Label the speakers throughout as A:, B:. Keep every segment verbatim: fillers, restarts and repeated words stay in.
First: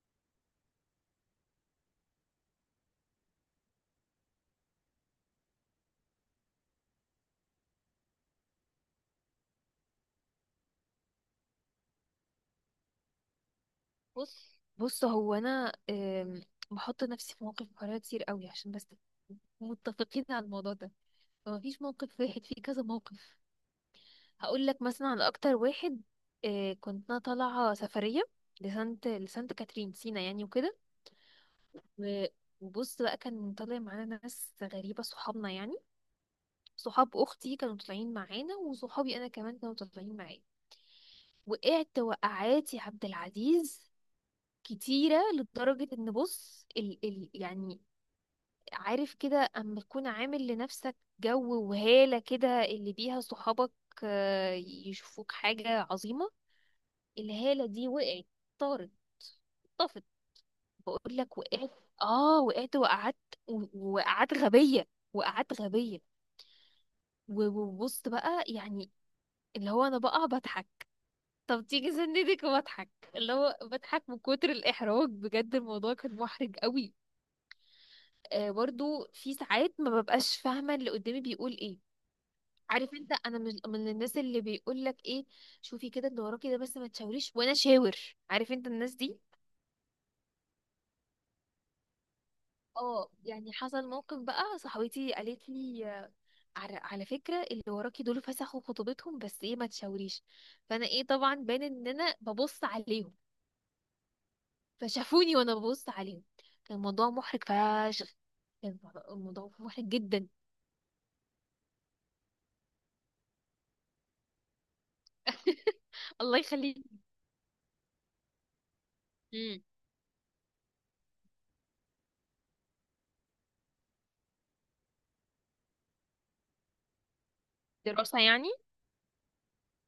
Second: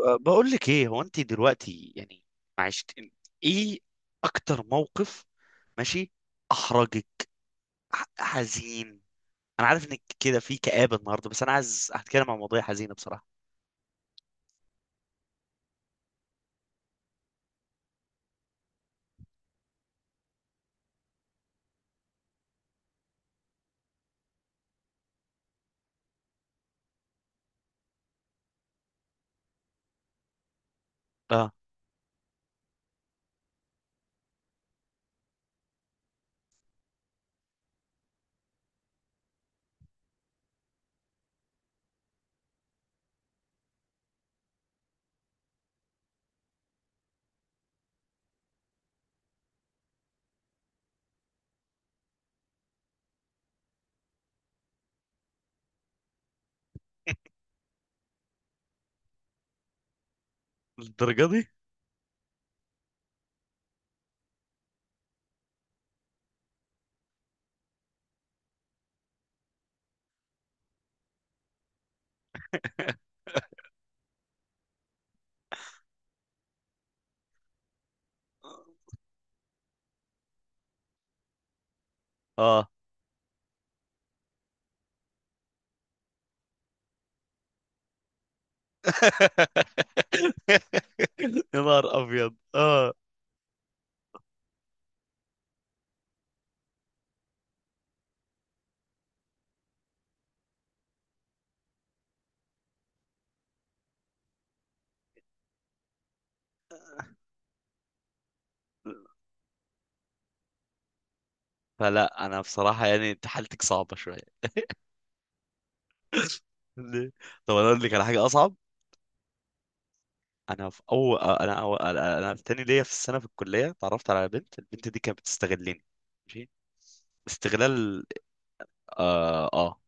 A: أه، بقول لك ايه هو انت دلوقتي يعني. معلش، انت ايه اكتر موقف؟ ماشي. احرجك ح- حزين. انا عارف انك كده في كآبة النهارده، بس انا عايز هتكلم عن مواضيع حزينة بصراحة.
B: بص بص، هو انا آم، بحط نفسي في مواقف محرجه كتير قوي، عشان بس متفقين على الموضوع ده. فما فيش موقف واحد، في كذا موقف. هقول لك مثلا على اكتر واحد. آه، كنت انا طالعه سفريه لسانت لسانت كاترين سينا يعني وكده.
A: اه،
B: و- وبص بقى، كان طالع معانا ناس غريبه، صحابنا يعني. صحاب اختي كانوا طالعين معانا، وصحابي انا كمان كانوا طالعين معايا. وقعت وقعات يا عبد العزيز كتيرة، لدرجة ان بص ال ال يعني، عارف كده، اما تكون عامل لنفسك جو وهالة كده اللي بيها صحابك آه، يشوفوك حاجة عظيمة. الهالة دي وقعت، طارت، طفت. بقول
A: للدرجة
B: لك
A: دي؟
B: وقعت، اه وقعت وقعدت وقعدت غبية، وقعدت غبية. و- وبص بقى يعني، اللي هو انا بقى بضحك. طب تيجي سندك وبضحك، اللي هو بضحك من كتر الإحراج. بجد الموضوع كان محرج قوي. آه برضو في ساعات ما ببقاش فاهمة اللي قدامي بيقول ايه.
A: اه.
B: عارف انت، انا مش من الناس اللي بيقول لك ايه، شوفي كده اللي وراكي ده، بس ما تشاوريش، وانا شاور. عارف انت الناس دي.
A: يا نهار ابيض. اه،
B: اه يعني حصل موقف بقى، صاحبتي قالت لي آه، على على فكره، اللي وراكي دول فسخوا خطوبتهم، بس ايه ما تشاوريش. فانا ايه، طبعا باين ان انا ببص عليهم، فشافوني وانا ببص عليهم. كان الموضوع محرج فشخ. كان الموضوع محرج جدا.
A: فلا انا بصراحة يعني انت حالتك صعبة شوية.
B: الله يخليك.
A: ليه؟ طب انا اقول لك على حاجة اصعب.
B: مم.
A: انا في اول انا أو... انا أنا في تاني ليا في السنه في الكليه اتعرفت على بنت. البنت دي كانت بتستغلني. ماشي. استغلال.
B: دراسه يعني.
A: اه، آه.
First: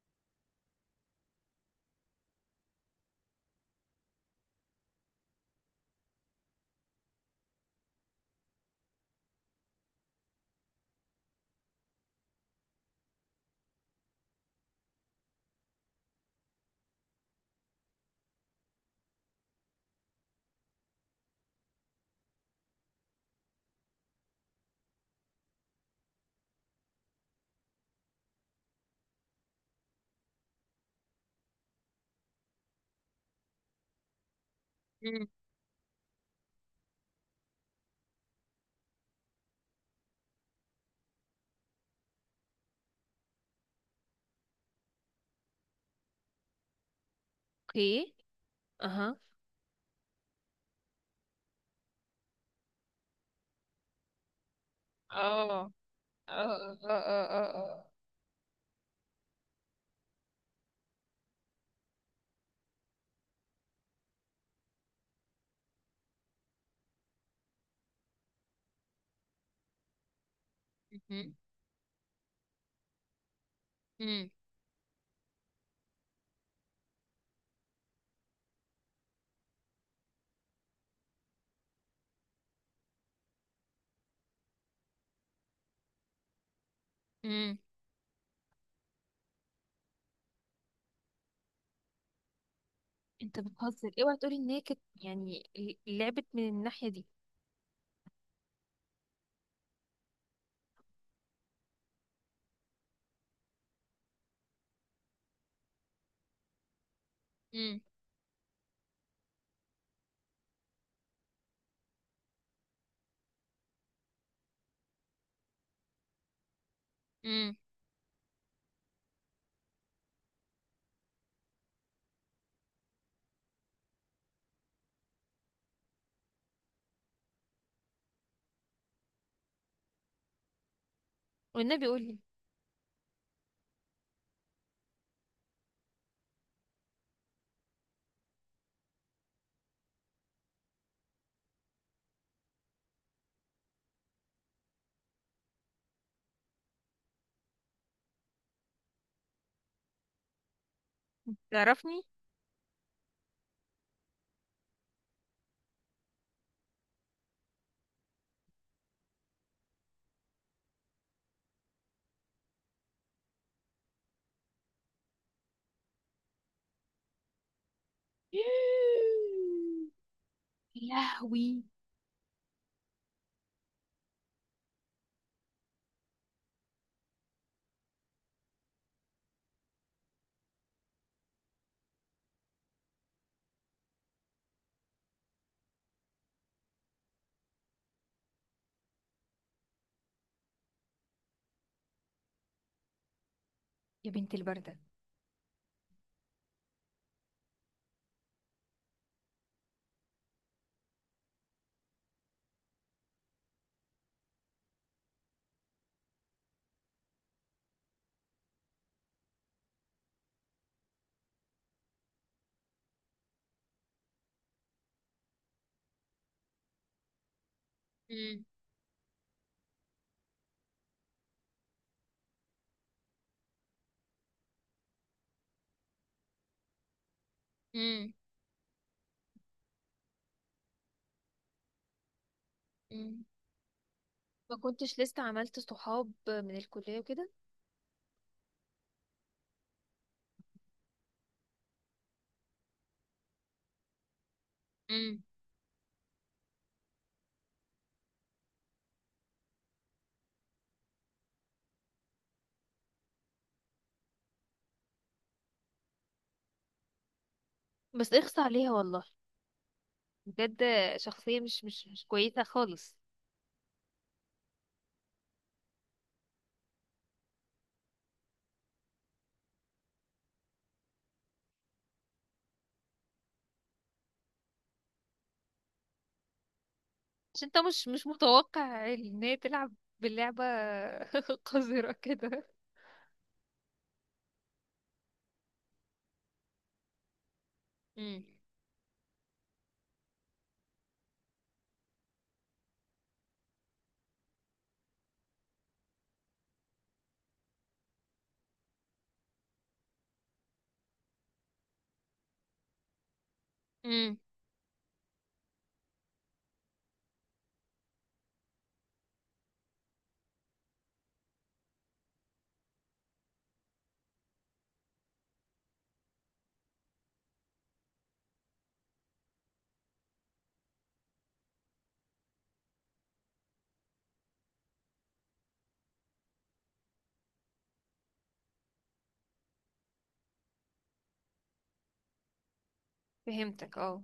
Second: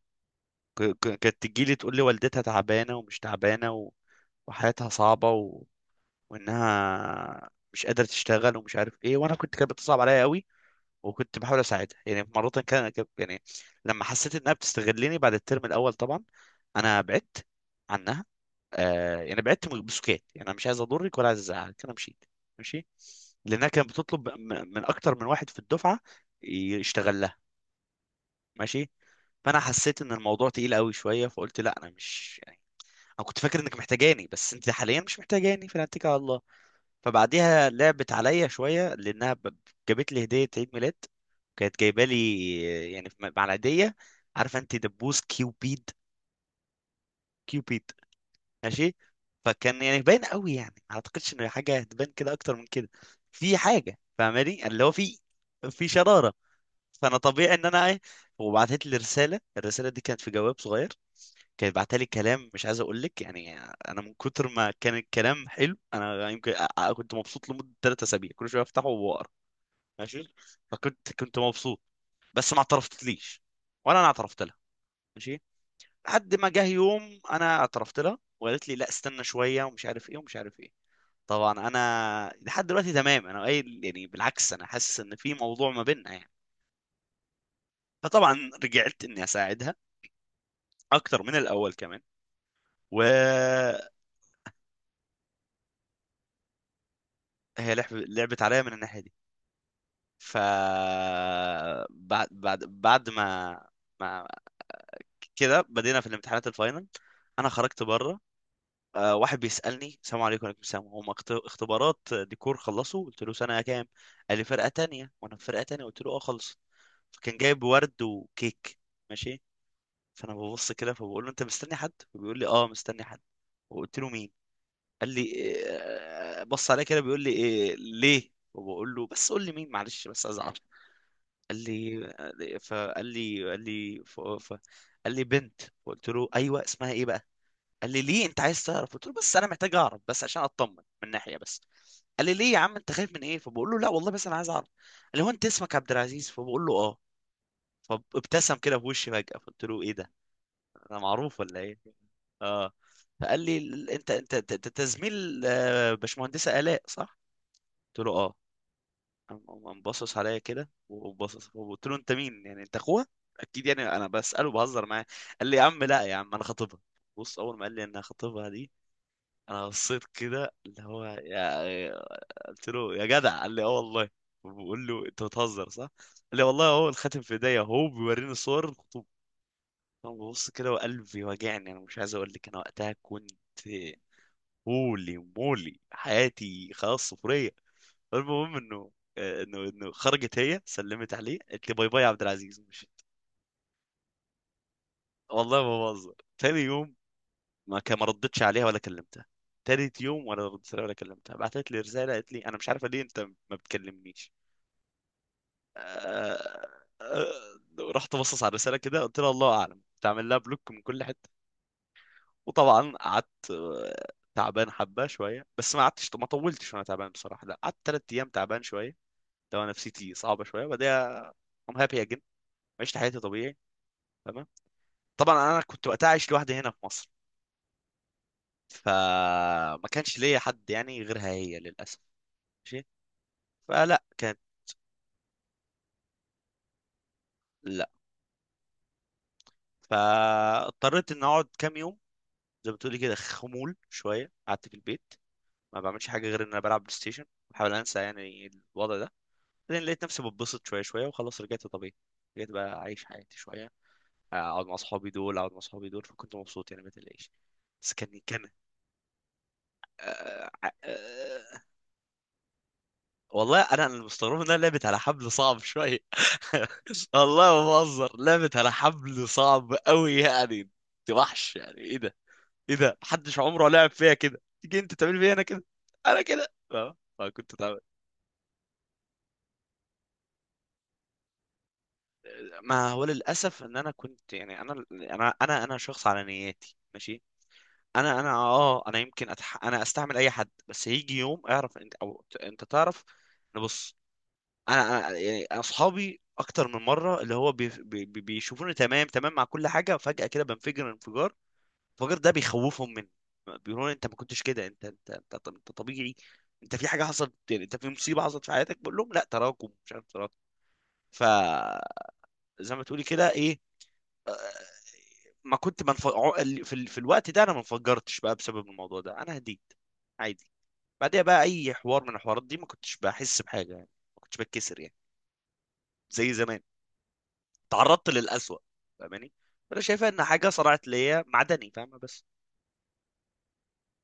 A: ك... ك- كانت تجي لي تقول لي والدتها تعبانه ومش تعبانه و... وحياتها صعبه و... وانها مش قادره تشتغل ومش عارف ايه، وانا كنت كانت بتصعب عليا قوي، وكنت بحاول اساعدها. يعني مره كان كان- يعني لما حسيت انها بتستغلني، بعد الترم الاول طبعا انا بعدت عنها. آه، يعني بعدت بسكات. يعني انا مش عايز اضرك ولا عايز ازعلك، انا مشيت. ماشي. لانها كانت بتطلب م- من اكتر من واحد في الدفعه يشتغل لها. ماشي. فانا حسيت ان الموضوع تقيل قوي شويه، فقلت لا، انا مش يعني، انا كنت فاكر انك محتاجاني، بس انت حاليا مش
B: مم.
A: محتاجاني، فانا هتكل على الله. فبعديها لعبت عليا شويه، لانها ب- جابت لي هديه عيد ميلاد. كانت جايبه لي يعني مع العيديه، عارفه انت، دبوس كيوبيد. كيوبيد.
B: اوكي.
A: ماشي.
B: اها.
A: فكان يعني باين قوي، يعني ما اعتقدش ان حاجه هتبان كده اكتر من كده. في حاجه فاهماني اللي هو في،
B: اه
A: في شراره.
B: اه
A: فانا
B: اه اه
A: طبيعي ان
B: اه
A: انا ايه. وبعتت لي رساله، الرساله دي كانت في جواب صغير، كانت بعتها لي كلام مش عايز اقول لك يعني، انا من كتر ما كان الكلام حلو انا يمكن أ- أ- كنت مبسوط لمده ثلاثة أسابيع اسابيع، كل شويه افتحه واقرا. ماشي. فكنت
B: مهم.
A: كنت مبسوط، بس ما اعترفتليش ولا انا
B: مم.
A: اعترفت لها. ماشي. لحد ما جه يوم انا اعترفت لها، وقالت لي لا استنى شويه ومش عارف ايه ومش عارف ايه. طبعا انا لحد دلوقتي تمام، انا قايل يعني بالعكس، انا حاسس ان في موضوع ما بيننا يعني.
B: مم.
A: فطبعا رجعت اني اساعدها اكتر من الاول كمان،
B: انت
A: وهي
B: بتهزر؟ اوعى تقولي ان هي كانت يعني ل- لعبت من الناحية دي.
A: لعب- لعبت عليا من الناحيه دي. ف بعد بعد بعد ما ما كده بدينا في الامتحانات الفاينل. انا
B: مم.
A: خرجت بره، آه، واحد بيسالني السلام عليكم، وعليكم السلام، هم اخت- اختبارات ديكور خلصوا؟ قلت له سنه كام؟ قال لي فرقه تانية. وانا في فرقه تانية، قلت له اه خلص. فكان
B: مم.
A: جايب ورد وكيك. ماشي. فانا ببص كده، فبقول له انت مستني حد؟ فبيقول لي اه مستني حد. وقلت له مين؟ قال لي إيه، بص عليا كده بيقول لي إيه ليه، وبقول له بس قول لي مين، معلش بس ازعل. قال
B: والنبي قولي.
A: لي فقال لي قال لي ف... ف... قال لي بنت. قلت له ايوه اسمها ايه بقى؟ قال لي ليه انت عايز تعرف؟ قلت له بس انا محتاج اعرف بس عشان اطمن من ناحيه بس. قال لي ليه يا عم انت خايف من ايه؟ فبقول له لا والله بس انا عايز اعرف. قال لي هو انت اسمك عبد العزيز؟ فبقول له اه. فابتسم كده في وشي فجأة، فقلت له ايه ده، انا معروف ولا ايه؟
B: تعرفني؟
A: اه. فقال لي ال- انت انت انت أنت زميل، آه، باشمهندسه الاء صح؟ قلت له اه. قام قام باصص عليا كده وباصص، وقلت له انت مين يعني، انت اخوها اكيد؟ يعني انا بساله بهزر معاه. قال لي يا عم لا يا عم انا خطيبها. بص، اول ما قال لي ان خطيبها دي، انا بصيت كده اللي هو
B: لهوي.
A: يا. قلت له يا جدع، قال لي اه والله. بقول له انت بتهزر صح؟ قال لي والله اهو الخاتم في ايديا، اهو بيوريني صور. انا ببص كده وقلبي واجعني. انا مش عايز اقول لك انا وقتها كنت هولي مولي، حياتي خلاص صفريه. المهم انه آه، انه انه خرجت هي، سلمت عليه، قالت لي باي باي يا عبد العزيز، مشيت.
B: يا بنت البردة.
A: والله ما بهزر. تاني يوم ما كان ما ردتش عليها ولا كلمتها. تالت يوم ولا ردت عليها ولا كلمتها. بعتت لي رساله، قالت لي انا مش عارفه ليه انت ما بتكلمنيش. آه، آه، آه، رحت بصص على الرساله كده، قلت لها الله اعلم، تعمل لها بلوك من كل حته. وطبعا قعدت آه، تعبان حبه شويه، بس ما قعدتش ما طولتش وانا تعبان بصراحه. لا، قعدت ثلاث ايام
B: مم.
A: تعبان شويه. لو أنا نفسيتي صعبه شويه بعدها. ام هابي اجن. عشت حياتي طبيعي. تمام. طبعا انا كنت وقتها عايش لوحدي هنا في مصر،
B: مم.
A: فما كانش ليا حد يعني غيرها هي، للاسف. ماشي.
B: مم.
A: فلا كانت.
B: ما كنتش لسه عملت صحاب من الكلية وكده.
A: لا، فاضطريت ان اقعد كام يوم زي ما بتقولي كده، خمول شويه، قعدت في البيت
B: مم.
A: ما بعملش حاجه غير ان انا بلعب بلاي ستيشن، بحاول انسى يعني الوضع ده. بعدين لقيت نفسي بتبسط شويه شويه، وخلاص رجعت طبيعي. رجعت بقى اعيش حياتي شويه، اقعد مع اصحابي دول، اقعد مع اصحابي دول، فكنت مبسوط يعني ما تقلقش. بس
B: بس
A: كان
B: اخص
A: كان
B: عليها والله.
A: آه...
B: بجد. شخصية
A: آه...
B: مش مش مش كويسة خالص.
A: والله انا اللي مستغرب انها لعبت على حبل صعب شويه. والله ما بهزر، لعبت على حبل صعب قوي يعني. انت وحش، يعني ايه ده؟ ايه ده، محدش عمره لعب فيها كده، تيجي انت تعمل فيها انا كده، انا كده اه، ما
B: عشان
A: كنت
B: انت
A: تعمل.
B: مش مش متوقع ان هي تلعب باللعبة قذرة كده.
A: ما هو للاسف ان انا كنت يعني، انا انا انا انا شخص على نياتي، ماشي. انا
B: امم
A: انا اه انا يمكن أتح... انا استعمل اي حد، بس هيجي يوم اعرف انت او ت- انت تعرف ان بص. انا انا يعني اصحابي اكتر من مره اللي هو بي... بي... بي- بيشوفوني تمام تمام مع كل حاجه، فجاه كده بنفجر انفجار. الانفجار ده بيخوفهم مني، بيقولوا لي انت ما
B: امم
A: كنتش كده، انت انت انت, طب- انت طبيعي، انت في حاجه حصلت، يعني انت في مصيبه حصلت في حياتك. بقول لهم لا، تراكم، مش عارف، تراكم. فزي ما تقولي كده، ايه، ما كنت منف... عو- ال- في, ال... في الوقت ده انا ما انفجرتش بقى، بسبب الموضوع ده انا هديت. عادي. بعدها بقى اي حوار من الحوارات دي ما كنتش بحس بحاجه يعني، ما كنتش بتكسر يعني زي زمان، تعرضت للأسوأ، فاهماني. فانا شايفها ان حاجه صرعت ليا معدني، فاهمه، بس.
B: فهمتك اه.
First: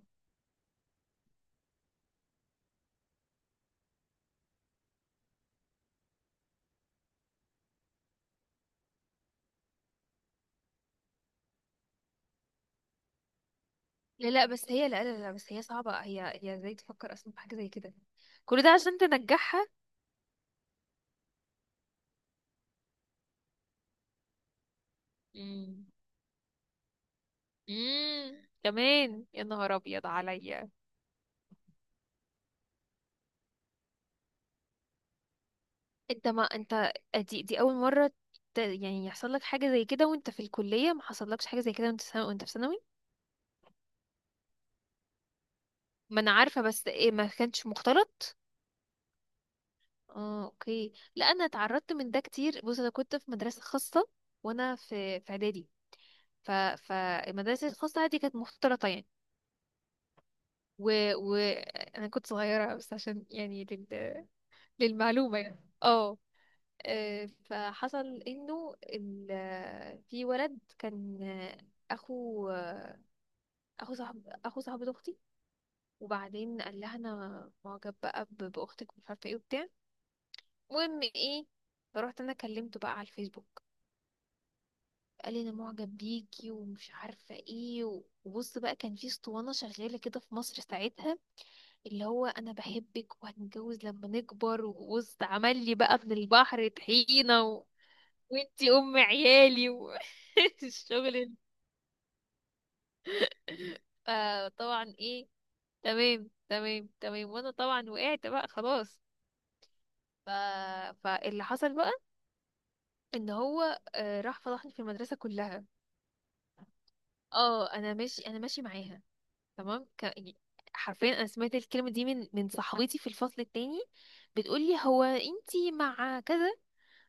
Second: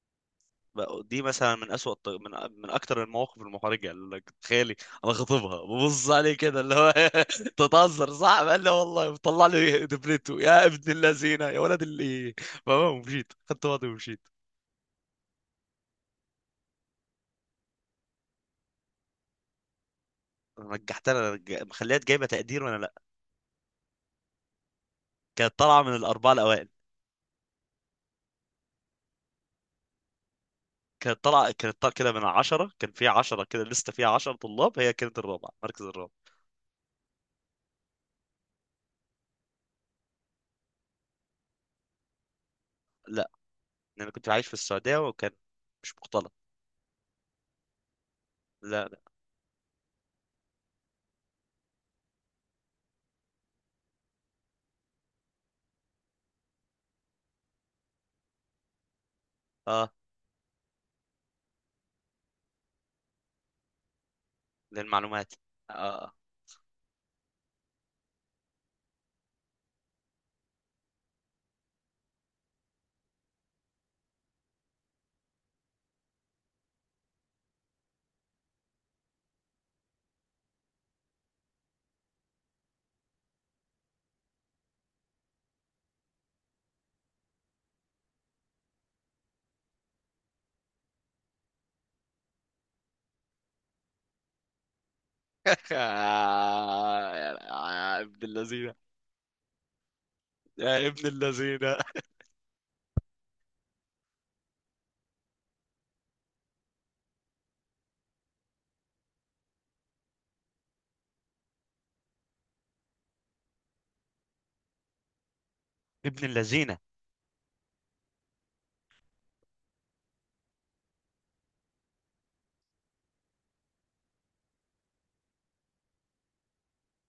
A: بقى- دي مثلا من أسوأ الط- من من اكتر المواقف المحرجه يعني، اللي لك تخيلي انا خاطبها ببص عليه كده اللي هو، تتهزر صح، قال لي والله، طلع لي دبلته، يا ابن اللذينه، يا ولد اللي، فاهمه، ومشيت خدت وضعي ومشيت.
B: لا لا، بس هي، لا لا لا، بس هي صعبة. هي هي ازاي تفكر اصلا في حاجة زي كده؟ كل ده عشان تنجحها.
A: رجعت انا رج... مخليها جايبه تقدير وانا لا، كانت طالعه
B: امم
A: من الاربعه الاوائل.
B: امم كمان؟ يا نهار ابيض عليا.
A: كانت طالعه كانت طالعه كده من عشرة، كان فيها عشرة كده لسه، فيها عشرة طلاب، هي كانت الرابعة، مركز الرابع.
B: انت، ما انت دي دي اول مرة ت- يعني يحصل لك حاجة زي كده؟ وانت في الكلية ما حصلكش حاجة زي كده، وانت سنة، وانت في ثانوي؟
A: لا، لأن كنت عايش في السعودية، وكان مش
B: ما انا
A: مختلط.
B: عارفة، بس ايه، ما كانش مختلط.
A: لا لا.
B: اه، اوكي. لا انا اتعرضت من ده كتير. بص، انا كنت في مدرسه خاصه، وانا في في اعدادي. ف فالمدرسه الخاصه دي كانت مختلطه يعني.
A: اه،
B: و... و انا كنت صغيره، بس عشان يعني لل...
A: للمعلومات.
B: للمعلومه يعني
A: اه.
B: اه. آه، فحصل انه ال... في ولد كان آه، اخو آه، اخو صاحب اخو صاحبة اختي. وبعدين قال لها انا معجب بقى ب- باختك، ومش عارفه ايه وبتاع. المهم ايه، فرحت انا كلمته بقى على الفيسبوك. قال لي انا معجب بيكي ومش عارفه ايه. و- وبص بقى، كان في اسطوانه شغاله كده في مصر ساعتها، اللي هو: انا بحبك وهنتجوز لما نكبر. وبص عمل لي بقى من البحر طحينه، و...
A: يا ابن
B: وانتي
A: اللذينة.
B: ام عيالي، و...
A: يا ابن
B: الشغل ده.
A: اللذينة.
B: فطبعا ايه، تمام تمام تمام، وانا طبعا وقعت بقى خلاص. ف... فاللي حصل بقى ان هو آه، راح فضحني في المدرسه كلها.
A: ابن اللذينة.
B: اه، انا ماشي، انا ماشي معاها تمام. ك... حرفيا انا سمعت الكلمه دي من من صاحبتي في الفصل التاني، بتقولي: هو انتي مع كذا؟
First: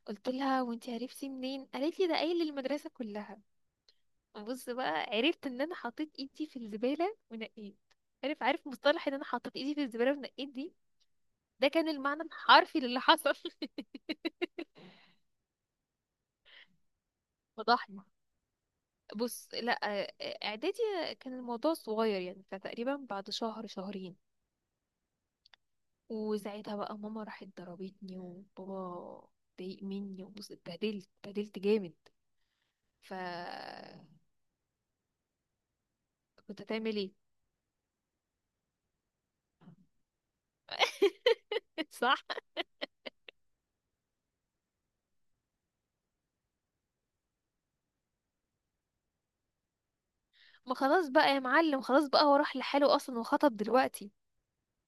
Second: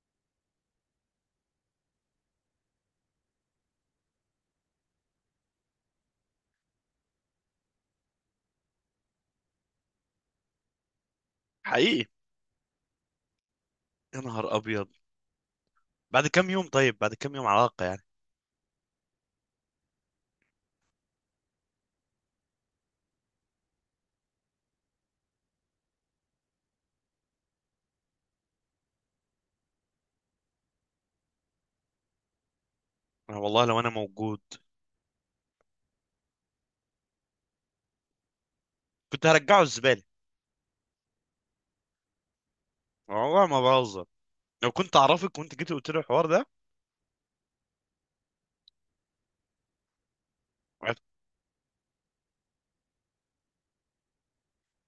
B: قلت لها: وانتي عرفتي منين؟ قالت لي ده قايل للمدرسه كلها. بص بقى، عرفت ان انا حطيت ايدي في الزباله ونقيت. عارف عارف مصطلح ان انا حطيت ايدي في الزباله ونقيت دي. ده كان
A: حقيقي،
B: المعنى الحرفي للي حصل.
A: يا نهار أبيض. بعد كم يوم؟ طيب بعد كم يوم علاقة يعني؟
B: فضحني. بص لا، اعدادي، كان الموضوع صغير يعني. فتقريبا بعد شهر شهرين، وساعتها بقى ماما راحت ضربتني، وبابا ضايق مني، وبص اتبهدلت، اتبهدلت جامد. ف
A: أنا والله لو أنا موجود،
B: كنت هتعمل ايه؟
A: كنت هرجعه الزبالة.
B: صح.
A: والله ما بهزر، لو كنت أعرفك وأنت جيت قلت لي الحوار ده.
B: ما خلاص بقى يا معلم، خلاص بقى هو راح لحاله اصلا وخطب دلوقتي.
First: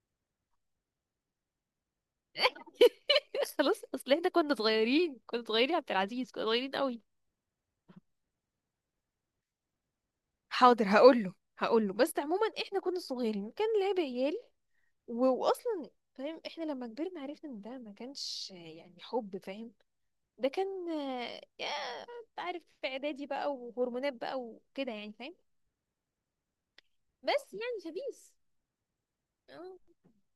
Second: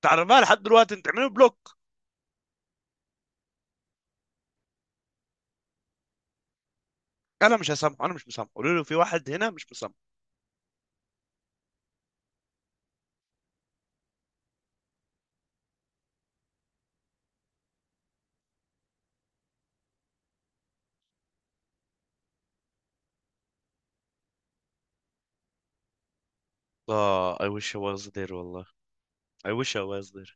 A: تعرفها لحد دلوقتي؟ أنت تعمله بلوك.
B: خلاص، اصل احنا كنا صغيرين، كنا صغيرين يا عبد العزيز، كنا صغيرين قوي.
A: انا مش هسامحه، انا مش مسامحه، قولوا له في واحد هنا مش مسامحه.
B: حاضر هقول له هقول له بس عموما احنا كنا صغيرين، كان لعب عيال. و- واصلا فاهم، احنا لما كبرنا عرفنا ان ده ما كانش يعني حب، فاهم. ده كان آه، يا، انت عارف، في اعدادي بقى، وهرمونات بقى وكده يعني، فاهم.
A: اه I
B: بس
A: wish I
B: يعني
A: was there،
B: شبيس.
A: والله I
B: اه،
A: wish I was there.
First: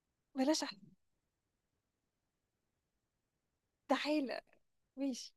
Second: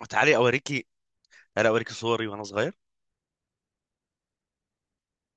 A: وتعالي
B: بلاش أح-
A: اوريكي، انا اوريكي صوري وانا صغير.
B: تعالى. ماشي.